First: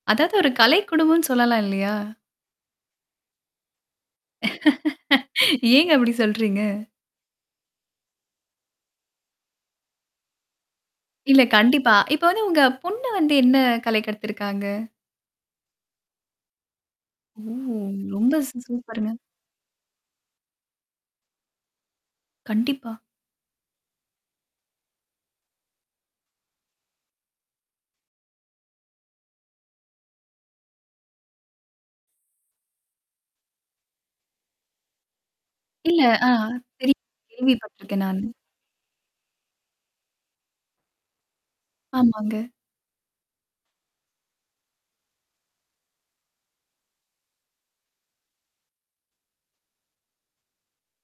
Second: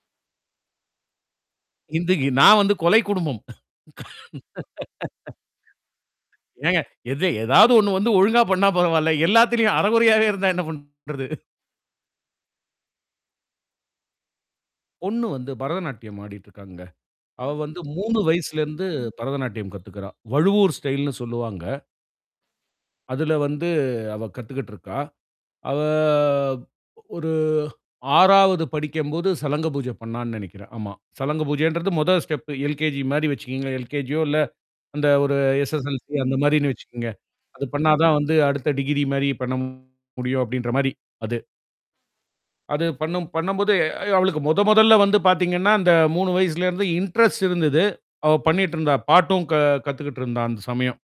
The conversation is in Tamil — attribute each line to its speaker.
Speaker 1: அதாவது ஒரு கலை குடும்பம்ன்னு சொல்லலாம் இல்லயா!
Speaker 2: இன்றைக்கு நான் வந்து கொலை குடும்பம்.
Speaker 1: ஏங்க அப்பிடி சொல்றீங்க?
Speaker 2: ஏங்க எதை ஏதாவது ஒண்ணு வந்து ஒழுங்கா பண்ணா பரவால்ல. எல்லாத்திலயும் அரைகுறையாவே இருந்தா, என்ன பண் றது
Speaker 1: இல்ல. கண்டிப்பா. இப்ப வந்து உங்க பொண்ணு வந்து என்ன கலை கத்திருக்காங்க?
Speaker 2: பொண்ணு வந்து பரதநாட்டியம் ஆடிட்டு இருக்காங்க.
Speaker 1: ஓ!
Speaker 2: அவ வந்து 3
Speaker 1: ரொம்ப சூ
Speaker 2: வயசிலருந்து
Speaker 1: சூப்பருங்க.
Speaker 2: பரதநாட்டியம் கத்துக்கிறா! வழுவூர் ஸ்டைல்ன்னு சொல்லுவாங்க.
Speaker 1: கண்டிப்பா.
Speaker 2: அதில வந்து அவ கத்துகிட்டு இருக்கா. அவ ஒரு 6வது படிக்கும்போது சலங்க பூஜை பண்ணான்னு நினைக்கிறேன். ஆமா. சலங்க பூஜைன்றது முதல் ஸ்டெப், எல்கேஜி மாரி வச்சுகங்களேன். எல்கேஜியோ இல்ல அந்த ஒரு
Speaker 1: இல்ல,
Speaker 2: எஸ்-எஸ்-எல்-சி
Speaker 1: அ
Speaker 2: அந்த மாதிரின்னு
Speaker 1: தெரியும்
Speaker 2: வச்சுகங்க. அது பண்ணா
Speaker 1: கேள்விப்பட்டிருக்கேன்,
Speaker 2: தான்
Speaker 1: நானு.
Speaker 2: வந்து அடுத்த டிகிரி மாதிரி பண்ண முடியும் அப்பிடின்றமாரி அது.
Speaker 1: ஆமாங்க.
Speaker 2: அது பண்ணும் பண்ணும்போது, எ அவளுக்கு முதன் முதல்ல வந்து பார்த்தீங்கன்னா, அந்த 3 வயசிலருந்து இன்ட்ரெஸ்ட் இருந்தது. அவ பண்ணிட்டு இருந்தா. பாட்டும் க கத்துக்கிட்டு இருந்தா! அந்த சமயம்.